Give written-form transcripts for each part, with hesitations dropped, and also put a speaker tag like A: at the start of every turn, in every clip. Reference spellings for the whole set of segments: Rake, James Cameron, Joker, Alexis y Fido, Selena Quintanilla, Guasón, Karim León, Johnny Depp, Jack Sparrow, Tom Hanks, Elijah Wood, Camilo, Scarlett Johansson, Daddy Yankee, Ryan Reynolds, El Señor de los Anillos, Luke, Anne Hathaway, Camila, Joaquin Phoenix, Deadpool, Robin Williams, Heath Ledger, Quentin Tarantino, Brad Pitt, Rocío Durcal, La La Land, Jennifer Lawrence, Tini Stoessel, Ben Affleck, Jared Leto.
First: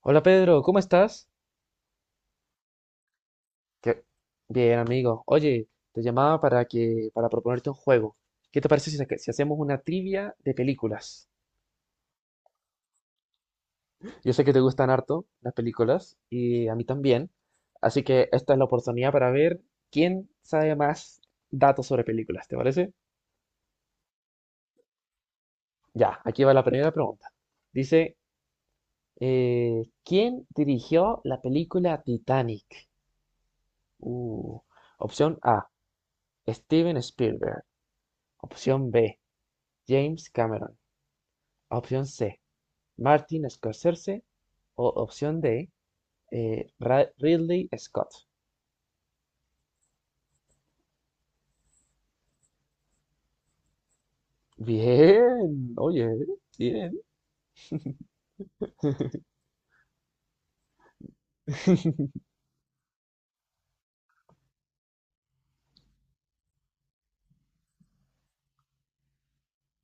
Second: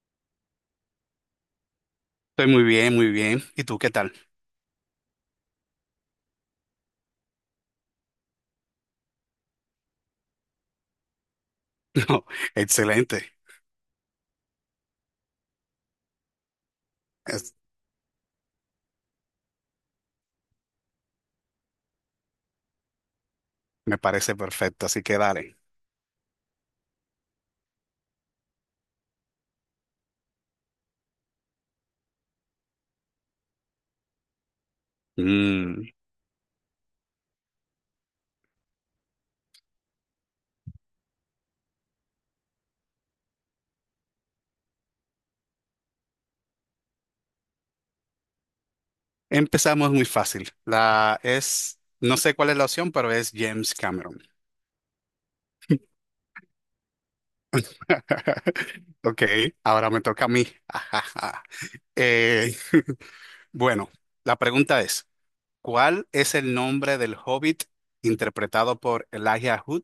A: Hola Pedro, ¿cómo estás?
B: Estoy muy bien, muy bien. ¿Y tú qué
A: ¿Qué?
B: tal?
A: Bien, amigo. Oye, te llamaba para proponerte un juego. ¿Qué te parece si, si hacemos una trivia de películas?
B: No, excelente.
A: Yo sé que te gustan harto las películas y a mí también,
B: Es-
A: así que esta es la oportunidad para ver quién sabe más datos sobre películas, ¿te parece?
B: me parece perfecto, así que dale.
A: Ya, aquí va la primera pregunta. Dice, ¿quién dirigió la película Titanic? Uh, opción A,
B: Mm,
A: Steven Spielberg. Opción B, James Cameron. Opción C, Martin Scorsese. O opción D, eh, Ridley Scott.
B: Empezamos muy fácil. La es, no sé cuál es la opción, pero es James Cameron.
A: Bien, oye, bien.
B: Ok, ahora me toca a mí. Eh, bueno, la pregunta es, ¿cuál es el nombre del Hobbit interpretado por Elijah Wood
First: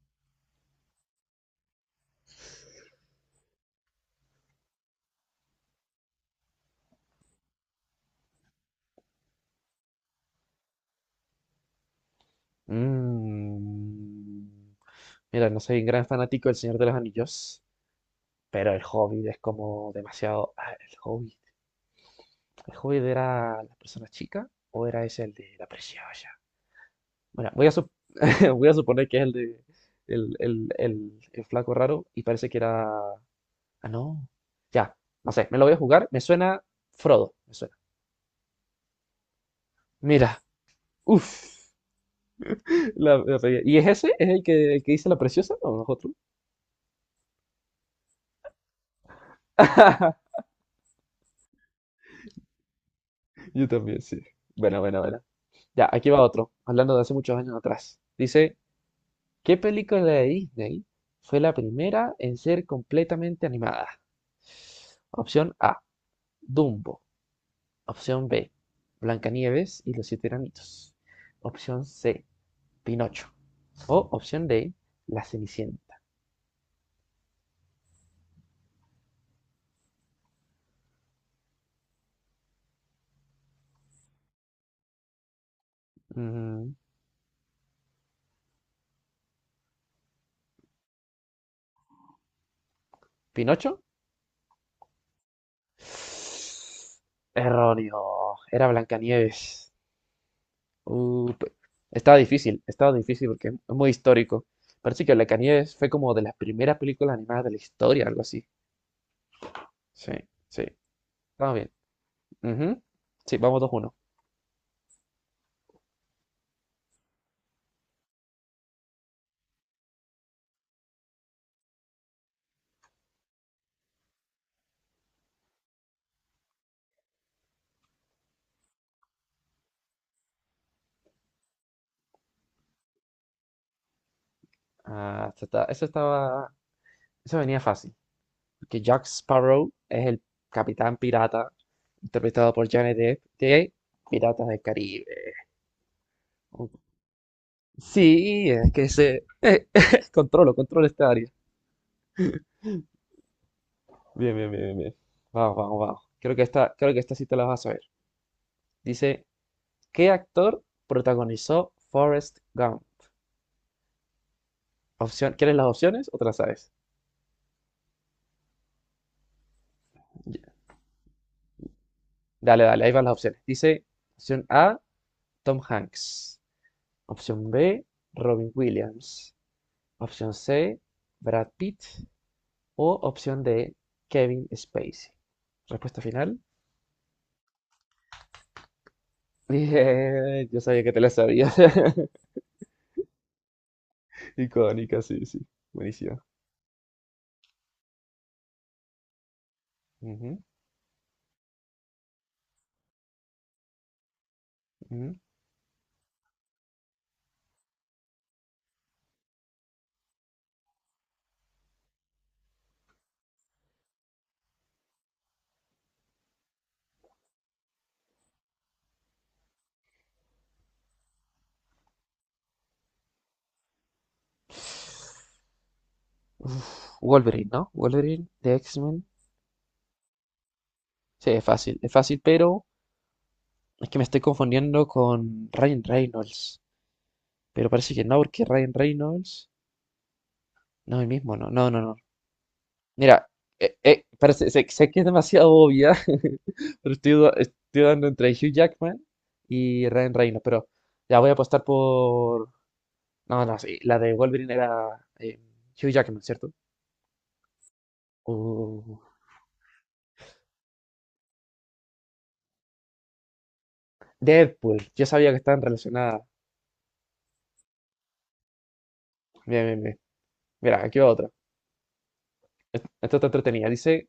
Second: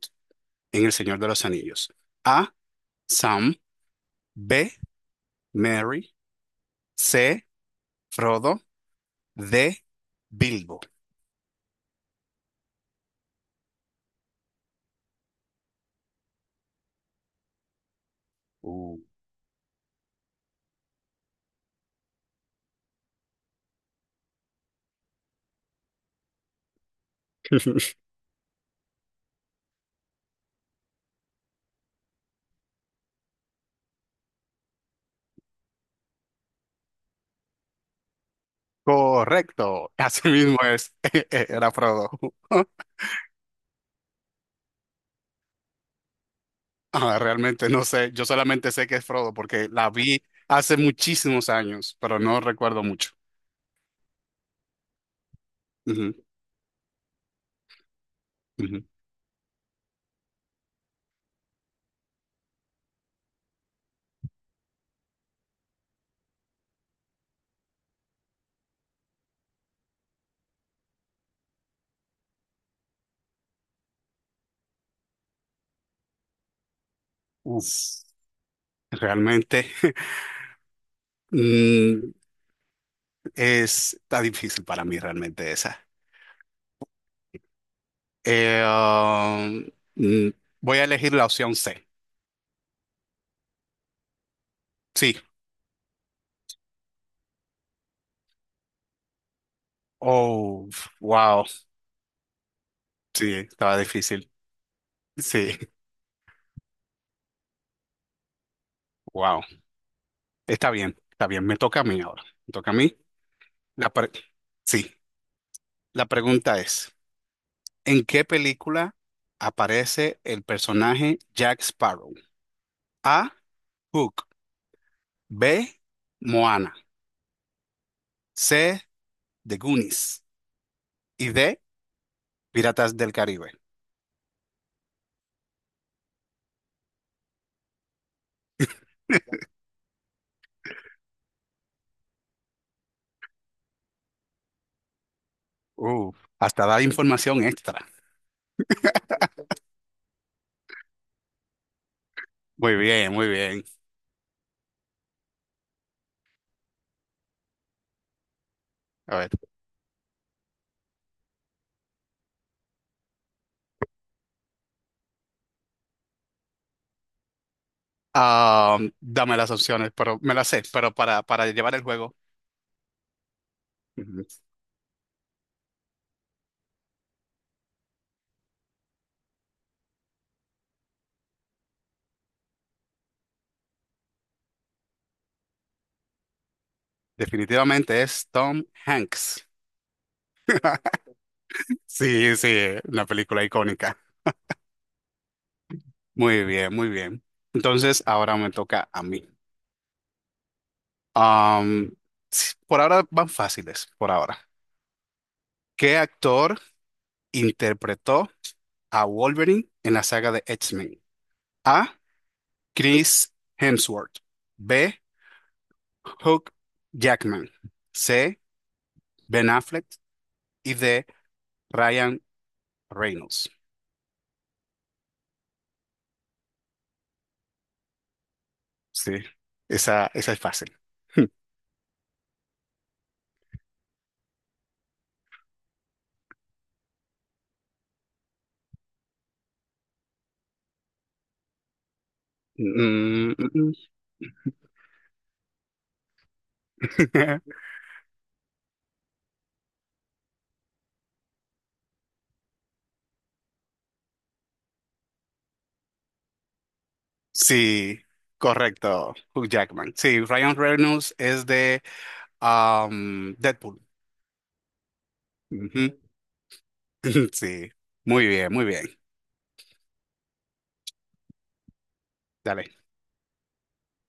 B: en El Señor de los Anillos? A, Sam. B, Mary. C, Frodo. De Bilbo.
A: Mm, mira, no soy un gran fanático del Señor de los Anillos, pero el
B: Uh.
A: Hobbit es como demasiado... ah, el Hobbit. ¿El Hobbit era la persona chica o era ese el de la preciosa? Bueno, voy a suponer que es el de el flaco raro y parece que era... Ah, no. Ya, no sé, me lo voy a jugar. Me suena Frodo, me suena.
B: Correcto, así
A: Mira,
B: mismo es,
A: uff.
B: era Frodo.
A: La pegué. ¿Y es ese? ¿Es el que dice la preciosa? ¿O nosotros?
B: Ah, realmente no sé, yo solamente sé que es Frodo porque la vi hace muchísimos años, pero no recuerdo mucho.
A: Yo también, sí. Bueno, bueno, bueno. Ya, aquí
B: Ujú,
A: va otro, hablando de hace muchos años atrás. Dice,
B: ujú.
A: ¿qué película de Disney fue la primera en ser completamente animada? Opción A, Dumbo. Opción B, Blancanieves y los siete enanitos. Opción C, Pinocho. O opción D, La Cenicienta.
B: Uf, realmente mm, está difícil para mí realmente esa.
A: Mm,
B: Eh, um, mm, voy a elegir la opción C.
A: ¿Pinocho?
B: Sí.
A: Erróneo. Era Blancanieves.
B: Oh,
A: Uh,
B: wow.
A: pe- estaba difícil
B: Sí,
A: porque es
B: estaba
A: muy
B: difícil.
A: histórico. Parece que
B: Sí,
A: Blancanieves fue como de las primeras películas animadas de la historia, algo así.
B: wow.
A: Sí, sí.
B: Está bien,
A: Estaba
B: me
A: bien.
B: toca a mí ahora. Me toca a
A: Ujú.
B: mí.
A: Sí, vamos dos
B: La
A: uno.
B: pre- sí, la pregunta es, ¿en qué película aparece el personaje Jack Sparrow? A, Hook. B, Moana. C, The Goonies. Y D, Piratas del Caribe.
A: Ah, esta estaba. Eso venía fácil. Que Jack Sparrow es el capitán pirata, interpretado por Johnny Depp, de Piratas del Caribe.
B: Uh, hasta
A: Ok.
B: da información extra.
A: Sí, es que se... controlo, controlo esta área.
B: Muy bien, muy bien.
A: Bien, bien, bien, bien, bien. Vamos, vamos, vamos. Creo que esta sí te la vas a saber.
B: A
A: Dice,
B: ver,
A: ¿qué actor protagonizó Forrest Gump? Opción, ¿quieres las opciones o te las sabes?
B: ah, dame las opciones, pero me
A: Ya.
B: las sé, pero para llevar el juego,
A: Dale, dale, ahí van las opciones. Dice,
B: ujú,
A: opción A, Tom Hanks. Opción B, Robin Williams. Opción C, Brad Pitt. O opción D, Kevin Spacey. Respuesta final.
B: definitivamente es Tom Hanks.
A: Bien, yo sabía que te la sabías.
B: Sí, sí, la película icónica.
A: Icónica, sí, sí. Buenísima.
B: Muy bien, muy bien. Entonces, ahora me toca a mí.
A: Ujú,
B: Am, sí, por ahora van fáciles, por ahora.
A: ujú.
B: ¿Qué actor interpretó a Wolverine en la saga de X-Men? A. Chris Hemsworth. B. Hugh Jackman. C. Ben Affleck. Y D. Ryan Reynolds.
A: Uf, Wolverine, ¿no? Wolverine de X-Men.
B: Sí, esa es fácil.
A: Sí, es fácil, pero es que me estoy confundiendo con Ryan Reynolds. Pero parece que no, porque Ryan Reynolds no el mismo, no, no, no, no. Mira,
B: Mm, mm,
A: parece, sé que es demasiado obvia, pero
B: mm.
A: estoy dando entre Hugh Jackman y Ryan Reynolds, pero ya voy a apostar por... No, no, sí, la de Wolverine era Hugh Jackman, ¿cierto?
B: Sí, correcto, Hugh Jackman. Sí, Ryan Reynolds es de Deadpool.
A: Deadpool, yo sabía que estaban
B: Ujú.
A: relacionadas.
B: Sí, muy bien, muy bien.
A: Bien, bien, bien. Mira, aquí va otra.
B: Dale.
A: Esta está entretenida. Dice,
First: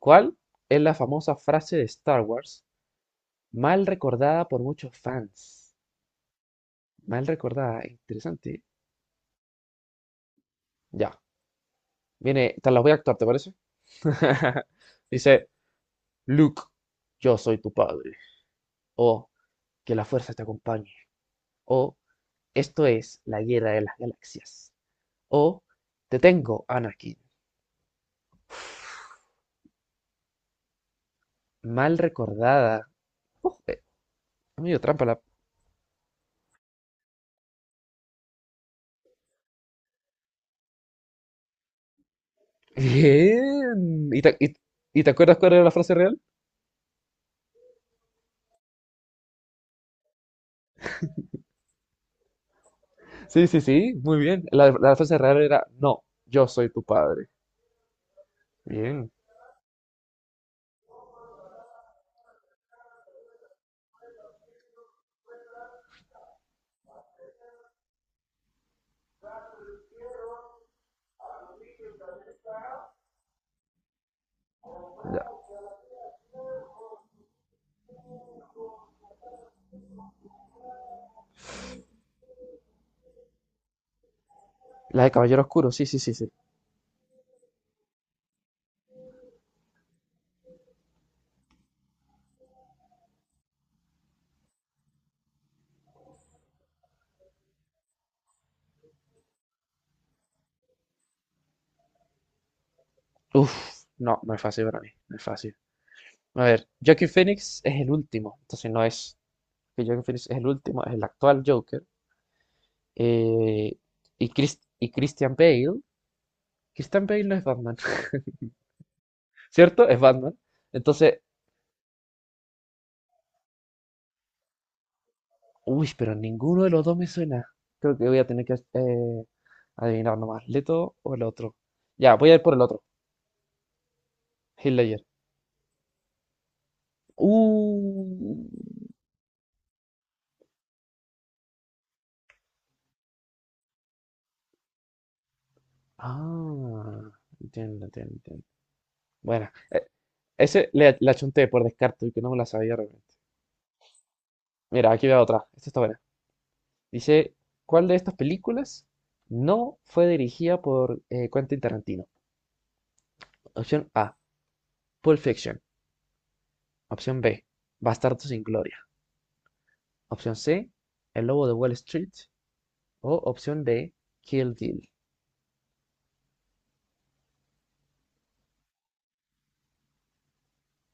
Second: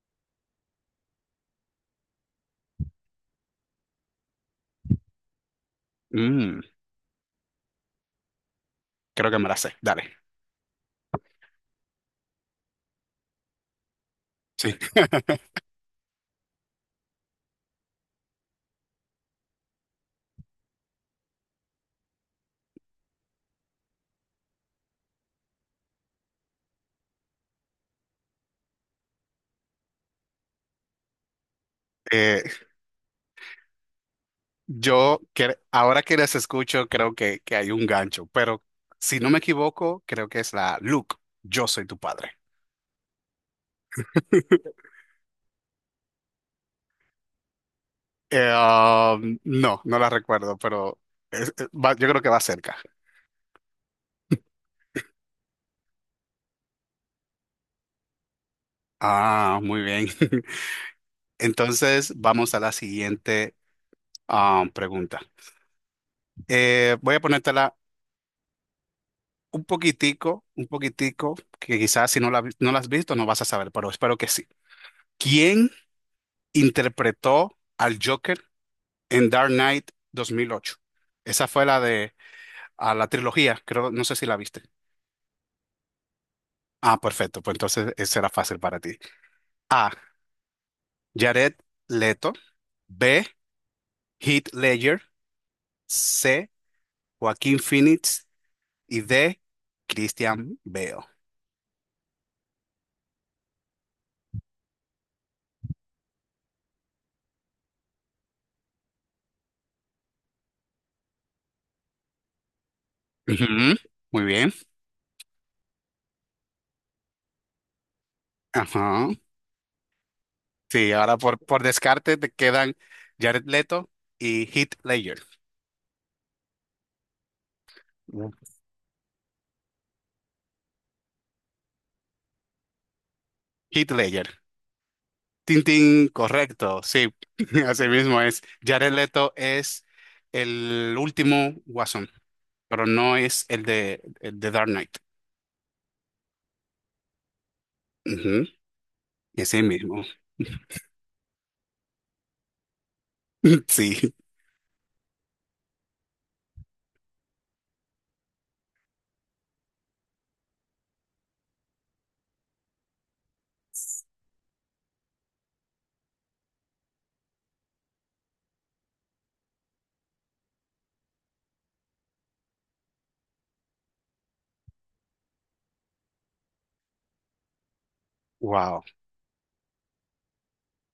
A: ¿cuál es la famosa frase de Star Wars mal recordada por muchos fans?
B: Mm,
A: Mal recordada, interesante.
B: Creo que me la sé. Dale.
A: Ya, viene, te las voy a actuar, ¿te parece?
B: Sí.
A: Dice, Luke, yo soy tu padre. O, que la fuerza te acompañe. O, esto es la guerra de las galaxias. O, te tengo, Anakin. Mal
B: Eh,
A: recordada. Uf, eh, medio trampa la...
B: ahora que las escucho, creo que, hay un gancho, pero si no me equivoco, creo que es la Luke, yo soy tu padre.
A: Bien. ¿Y y te acuerdas cuál era la frase real?
B: Am, no, no la recuerdo, pero yo creo que va cerca.
A: Sí, sí, sí, muy bien. La frase real era, no, yo soy tu padre. Bien.
B: Ah, muy bien. Entonces, vamos a la siguiente pregunta. Voy a ponértela un poquitico, que quizás si no no la has visto no vas a saber, pero espero que sí.
A: Ya.
B: ¿Quién interpretó al Joker en Dark Knight 2008? Esa fue la de a la trilogía, creo, no sé si la viste.
A: La de Caballero Oscuro, sí, sí, sí, sí.
B: Ah, perfecto, pues entonces esa era fácil para ti. A. Jared Leto. B. Heath Ledger. C. Joaquín Phoenix. Y D. Christian Bale.
A: Uf, no, no es fácil para mí, no es fácil. A ver, Joaquin Phoenix es el último, entonces no es... que Joaquin Phoenix es el último, es el actual Joker. Eh,
B: Ujú. Muy
A: y,
B: bien.
A: Y Christian Bale, Christian Bale no es Batman,
B: Ajá.
A: ¿cierto? Es Batman.
B: Sí, ahora
A: Entonces,
B: por descarte te quedan Jared Leto y Heath Ledger.
A: uy, pero ninguno de los dos me suena. Creo que voy a
B: Mm.
A: tener que adivinar nomás. ¿Leto o el otro? Ya, voy a ir por el otro.
B: Heath Ledger.
A: Hitler.
B: Tintín, correcto. Sí, así mismo es.
A: Uh.
B: Jared Leto es el último Guasón, pero no es el de Dark Knight.
A: Ah, entiendo, entiendo, entiendo.
B: Ujú.
A: Bueno,
B: Ese mismo.
A: ese le, la chunté por descarte, y que no me la sabía realmente.
B: Sí.
A: Mira, aquí veo otra. Esta está buena. Dice, ¿cuál de estas películas no fue dirigida por Quentin Tarantino? Opción A, Pulp Fiction. Opción B, Bastardos sin Gloria. Opción C, El Lobo de Wall Street. O opción D, Kill Bill.
B: Wow.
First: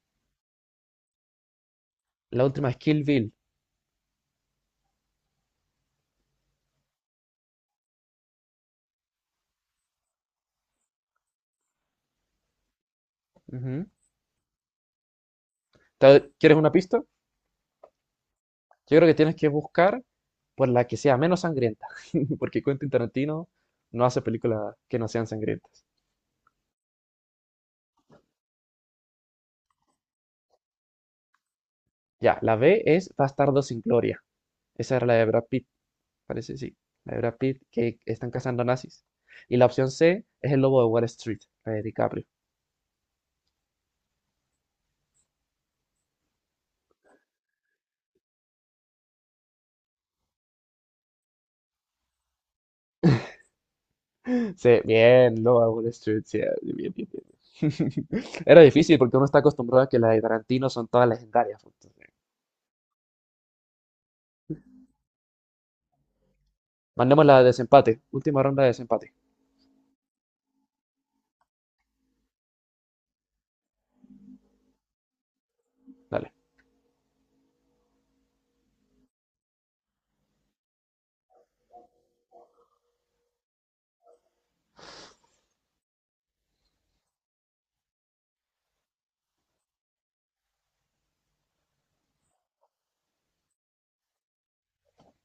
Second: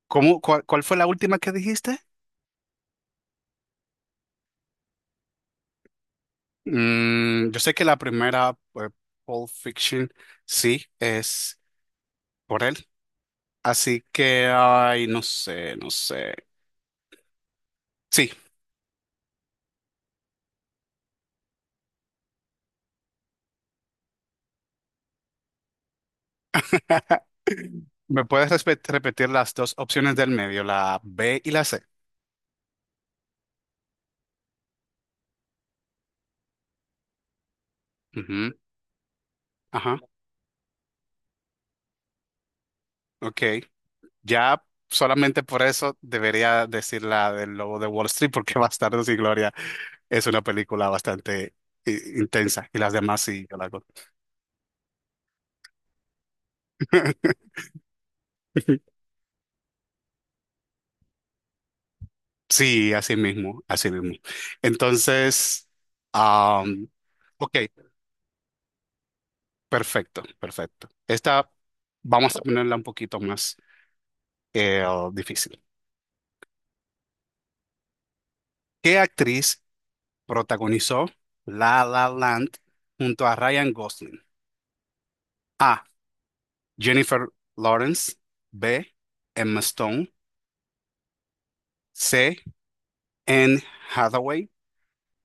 B: ¿Cuál fue la última que dijiste?
A: La última es Kill Bill.
B: Yo sé que la primera, pues, Pulp Fiction, sí, es por él.
A: Ujú.
B: Así que, ay, no sé, no sé.
A: Quieres una pista?
B: Sí.
A: Yo creo que tienes que buscar por la que sea menos sangrienta, porque Quentin Tarantino no hace películas que no sean sangrientas.
B: ¿Me puedes repetir las dos opciones del medio, la B y la C?
A: Ya, la B es Bastardo sin Gloria. Esa era la de Brad Pitt, parece, sí. La de Brad Pitt que están
B: Ujú.
A: cazando nazis. Y la opción
B: Ajá,
A: C es El Lobo de Wall Street, la de DiCaprio.
B: ok. Ya solamente por eso debería decir la del Lobo de Wall Street, porque Bastardos y Gloria es una película bastante intensa y las demás sí, yo la hago.
A: Sí, bien, Lobo de Wall Street, sí, bien, bien, bien. Bien. Era difícil porque uno está acostumbrado a que las de Tarantino son todas legendarias, pues.
B: Sí, así mismo, así mismo. Entonces, am,
A: Mandemos la de
B: ok.
A: desempate. Última ronda de desempate.
B: Perfecto, perfecto. Esta vamos a ponerla un poquito más eh, difícil.
A: Dale.
B: ¿Qué actriz protagonizó La La Land junto a Ryan Gosling? A. Jennifer Lawrence. B. Emma Stone. C. Anne Hathaway.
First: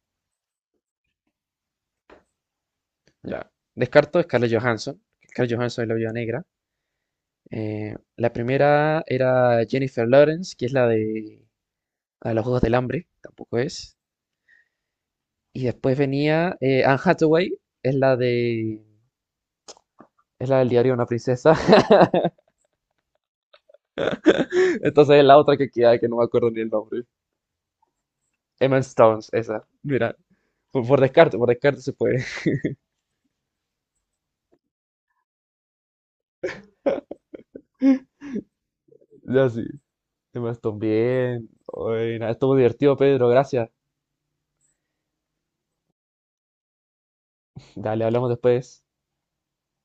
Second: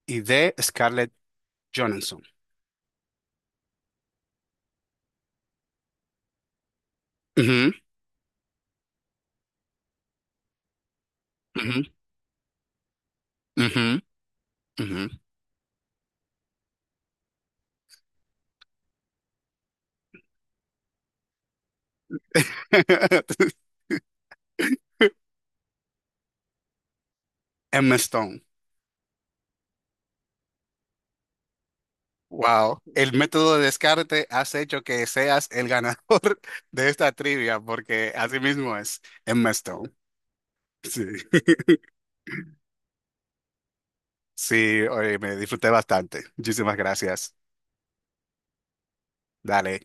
B: Y D. Scarlett Johansson.
A: Ya. Descarto Scarlett Johansson. Scarlett Johansson es la viuda negra.
B: Ujú,
A: La primera era Jennifer Lawrence, que es
B: ujú,
A: la de los Juegos del Hambre. Tampoco
B: ujú,
A: es.
B: ujú.
A: Y después venía Anne Hathaway, es la de... Es la del diario de una princesa. Entonces es la otra que queda, que no me acuerdo ni el nombre.
B: Emma Stone.
A: Emma Stone esa. Mira, por descarte se puede.
B: Wow, el método de descarte has hecho que seas el ganador de esta trivia, porque así mismo es
A: Ya
B: Emma
A: sí.
B: Stone.
A: Emma Stone,
B: Sí,
A: bien. Buena. Estuvo divertido, Pedro, gracias.
B: sí, oye, me disfruté bastante. Muchísimas gracias.
A: Dale, hablamos después.
B: Dale.